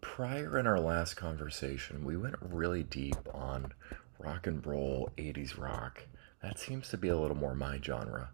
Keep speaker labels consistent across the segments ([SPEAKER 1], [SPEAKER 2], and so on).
[SPEAKER 1] Prior in our last conversation, we went really deep on rock and roll, '80s rock. That seems to be a little more my genre.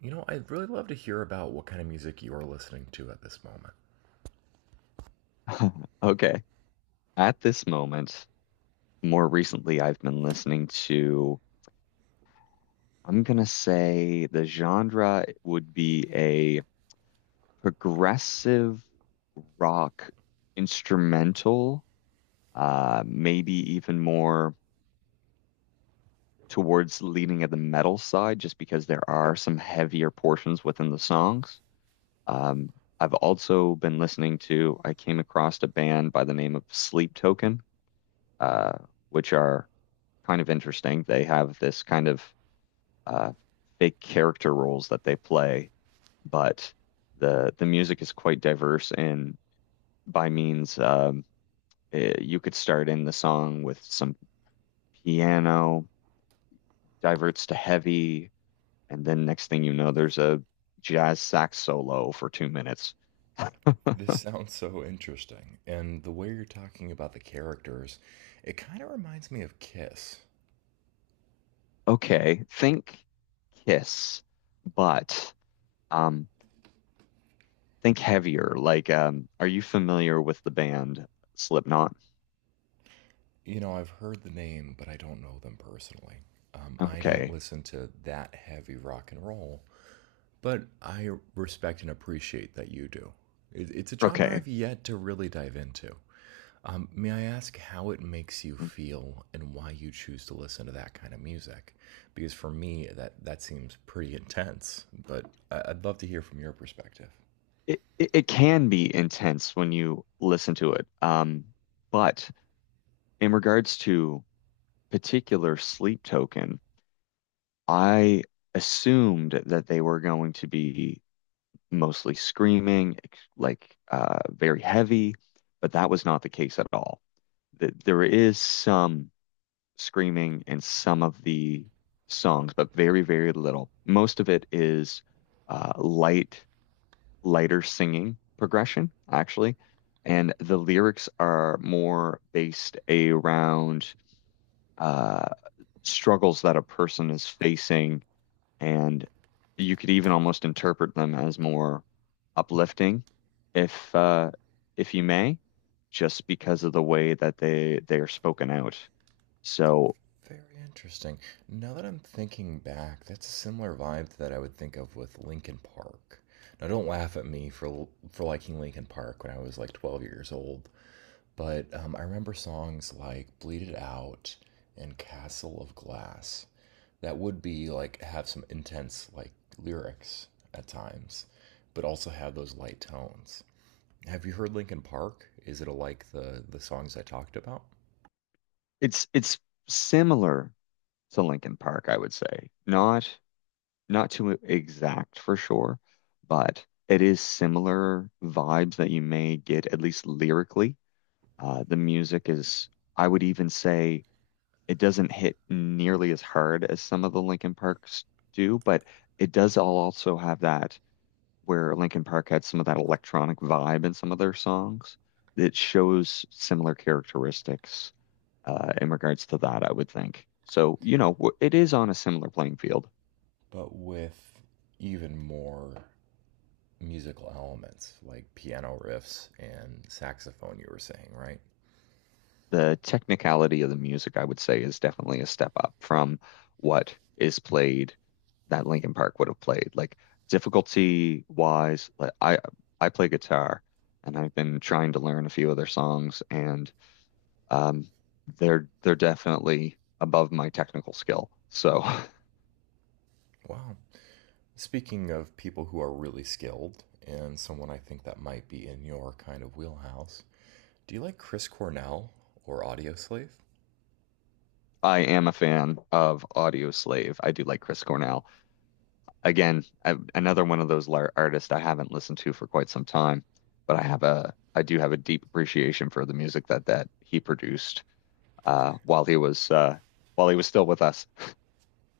[SPEAKER 1] You know, I'd really love to hear about what kind of music you're listening to at this moment.
[SPEAKER 2] Okay. At this moment, more recently, I've been listening to, I'm gonna say the genre would be a progressive rock instrumental, maybe even more towards leaning at the metal side, just because there are some heavier portions within the songs. Um, I've also been listening to, I came across a band by the name of Sleep Token, uh, which are kind of interesting. They have this kind of uh, fake character roles that they play, but the music is quite diverse. And by means, you could start in the song with some piano, diverts to heavy, and then next thing you know, there's a jazz sax solo for 2 minutes.
[SPEAKER 1] This sounds so interesting, and the way you're talking about the characters, it kind of reminds me of Kiss.
[SPEAKER 2] Okay, think Kiss, but um, think heavier. Like, are you familiar with the band Slipknot?
[SPEAKER 1] You know, I've heard the name, but I don't know them personally. I don't
[SPEAKER 2] Okay.
[SPEAKER 1] listen to that heavy rock and roll, but I respect and appreciate that you do. It's a genre
[SPEAKER 2] Okay,
[SPEAKER 1] I've yet to really dive into. May I ask how it makes you
[SPEAKER 2] It,
[SPEAKER 1] feel and why you choose to listen to that kind of music? Because for me, that seems pretty intense, but I'd love to hear from your perspective.
[SPEAKER 2] it can be intense when you listen to it. But in regards to particular Sleep Token, I assumed that they were going to be mostly screaming, very heavy, but that was not the case at all. Th there is some screaming in some of the songs, but very, very little. Most of it is uh, light lighter singing progression, actually. And the lyrics are more based around uh, struggles that a person is facing. And you could even almost interpret them as more uplifting, if uh, if you may, just because of the way that they are spoken out. So
[SPEAKER 1] Very interesting. Now that I'm thinking back, that's a similar vibe that I would think of with Linkin Park. Now, don't laugh at me for liking Linkin Park when I was like 12 years old. But I remember songs like Bleed It Out and Castle of Glass that would be like have some intense like lyrics at times, but also have those light tones. Have you heard Linkin Park? Is it like the songs I talked about,
[SPEAKER 2] it's similar to Linkin Park, I would say. Not too exact for sure, but it is similar vibes that you may get, at least lyrically. The music is, I would even say, it doesn't hit nearly as hard as some of the Linkin Parks do, but it does all also have that, where Linkin Park had some of that electronic vibe in some of their songs. It shows similar characteristics in regards to that, I would think. So, you know, it is on a similar playing field.
[SPEAKER 1] but with even more musical elements like piano riffs and saxophone? You were saying, right?
[SPEAKER 2] The technicality of the music, I would say, is definitely a step up from what is played that Linkin Park would have played. Like difficulty wise, like I play guitar and I've been trying to learn a few of their songs, and um they're definitely above my technical skill. So
[SPEAKER 1] Wow. Speaking of people who are really skilled, and someone I think that might be in your kind of wheelhouse, do you like Chris Cornell or Audioslave?
[SPEAKER 2] I am a fan of Audio Slave. I do like Chris Cornell. Again, another one of those artists I haven't listened to for quite some time, but I do have a deep appreciation for the music that he produced uh, while he was uh, while he was still with us.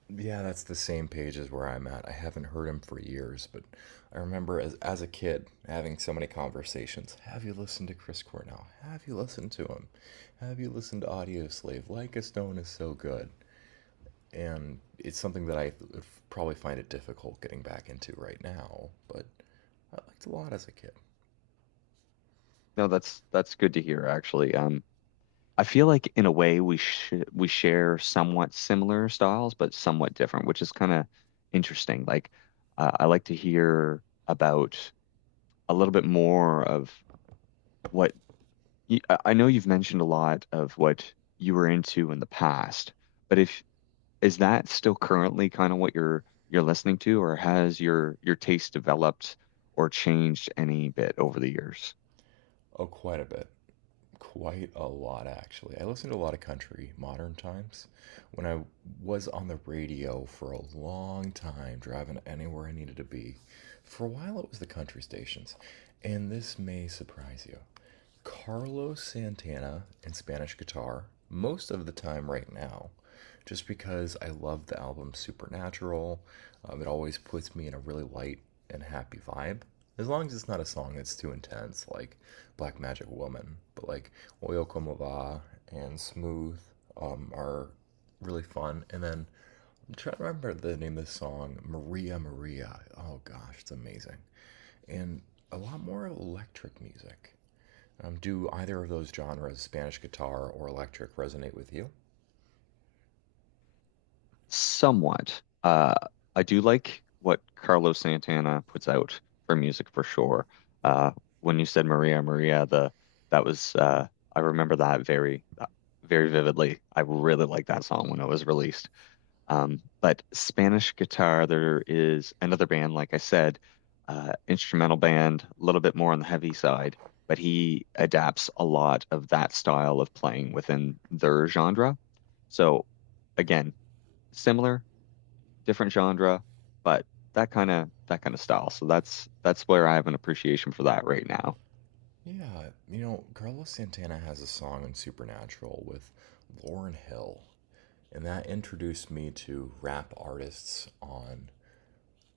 [SPEAKER 1] Yeah, that's the same page as where I'm at. I haven't heard him for years, but I remember as a kid having so many conversations. Have you listened to Chris Cornell? Have you listened to him? Have you listened to Audioslave? Like a Stone is so good. And it's something that would probably find it difficult getting back into right now, but I liked a lot as a kid.
[SPEAKER 2] No, that's good to hear actually. I feel like in a way we share somewhat similar styles, but somewhat different, which is kind of interesting. Like I like to hear about a little bit more of what I know you've mentioned a lot of what you were into in the past, but if is that still currently kind of what you're listening to, or has your taste developed or changed any bit over the years?
[SPEAKER 1] Oh, quite a bit. Quite a lot, actually. I listen to a lot of country modern times. When I was on the radio for a long time, driving anywhere I needed to be, for a while it was the country stations. And this may surprise you. Carlos Santana and Spanish guitar most of the time right now, just because I love the album Supernatural. It always puts me in a really light and happy vibe. As long as it's not a song that's too intense, like Black Magic Woman, but like Oil Como Va and Smooth are really fun. And then I'm trying to remember the name of the song, Maria Maria. Oh gosh, it's amazing. And a lot more electric music. Do either of those genres, Spanish guitar or electric, resonate with you?
[SPEAKER 2] Somewhat. I do like what Carlos Santana puts out for music for sure. Uh, when you said Maria Maria, the that was I remember that very very vividly. I really liked that song when it was released. But Spanish guitar, there is another band, like I said, instrumental band, a little bit more on the heavy side, but he adapts a lot of that style of playing within their genre. So again, similar, different genre, but that kind of style. So that's where I have an appreciation for that right now.
[SPEAKER 1] Yeah, you know, Carlos Santana has a song in Supernatural with Lauren Hill, and that introduced me to rap artists on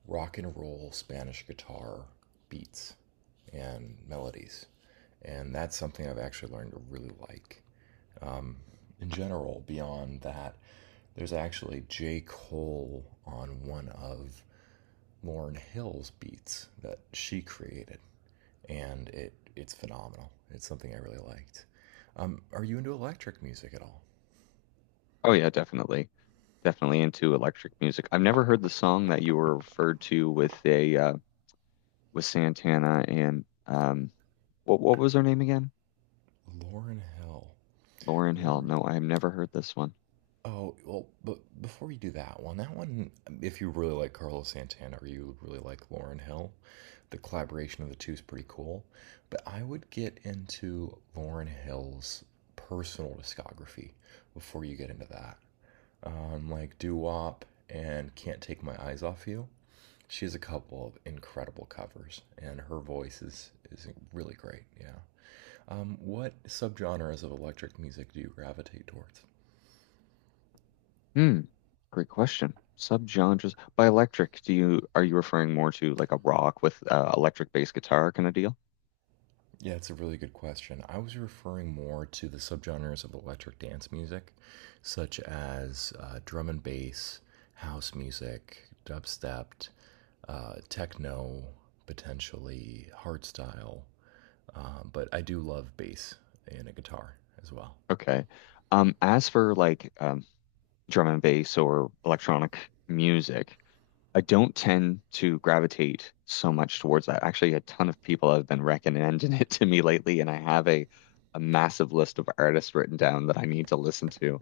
[SPEAKER 1] rock and roll Spanish guitar beats and melodies. And that's something I've actually learned to really like. In general, beyond that, there's actually J. Cole on one of Lauren Hill's beats that she created, and it's phenomenal. It's something I really liked. Are you into electric music at all?
[SPEAKER 2] Oh yeah, definitely. Definitely into electric music. I've never heard the song that you were referred to with a with Santana and what was her name again?
[SPEAKER 1] Lauren Hill.
[SPEAKER 2] Lauren Hill.
[SPEAKER 1] Lauren?
[SPEAKER 2] No, I have never heard this one.
[SPEAKER 1] Oh, well, but before you do that one, if you really like Carlos Santana or you really like Lauren Hill, the collaboration of the two is pretty cool. But I would get into Lauren Hill's personal discography before you get into that. Like Do Wop and Can't Take My Eyes Off You. She has a couple of incredible covers, and her voice is really great. Yeah. What subgenres of electric music do you gravitate towards?
[SPEAKER 2] Hmm. Great question. Subgenres by electric. Do you are you referring more to like a rock with electric bass guitar kind of deal?
[SPEAKER 1] Yeah, it's a really good question. I was referring more to the subgenres of electric dance music, such as drum and bass, house music, dubstep, techno, potentially hardstyle. But I do love bass and a guitar as well.
[SPEAKER 2] Okay. As for like drum and bass or electronic music, I don't tend to gravitate so much towards that. Actually, a ton of people have been recommending it to me lately, and I have a massive list of artists written down that I need to listen to.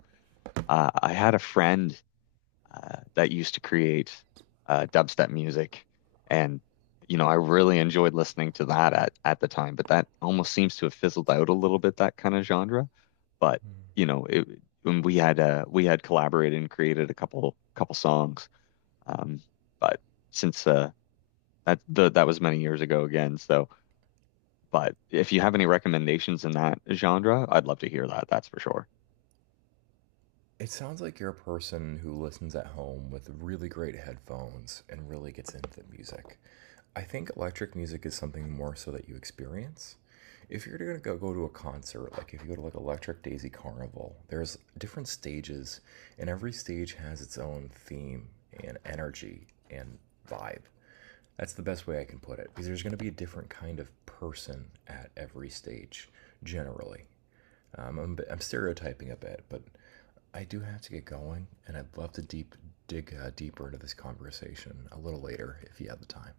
[SPEAKER 2] I had a friend that used to create dubstep music, and you know I really enjoyed listening to that at the time. But that almost seems to have fizzled out a little bit, that kind of genre. But you know it, when we had collaborated and created a couple songs. Um, but since uh, that was many years ago again, so. But if you have any recommendations in that genre, I'd love to hear that. That's for sure.
[SPEAKER 1] It sounds like you're a person who listens at home with really great headphones and really gets into the music. I think electric music is something more so that you experience. If you're gonna go to a concert, like if you go to like Electric Daisy Carnival, there's different stages, and every stage has its own theme and energy and vibe. That's the best way I can put it, because there's gonna be a different kind of person at every stage, generally. I'm stereotyping a bit, but I do have to get going, and I'd love to deeper into this conversation a little later if you have the time.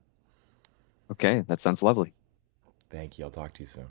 [SPEAKER 2] Okay, that sounds lovely.
[SPEAKER 1] Thank you. I'll talk to you soon.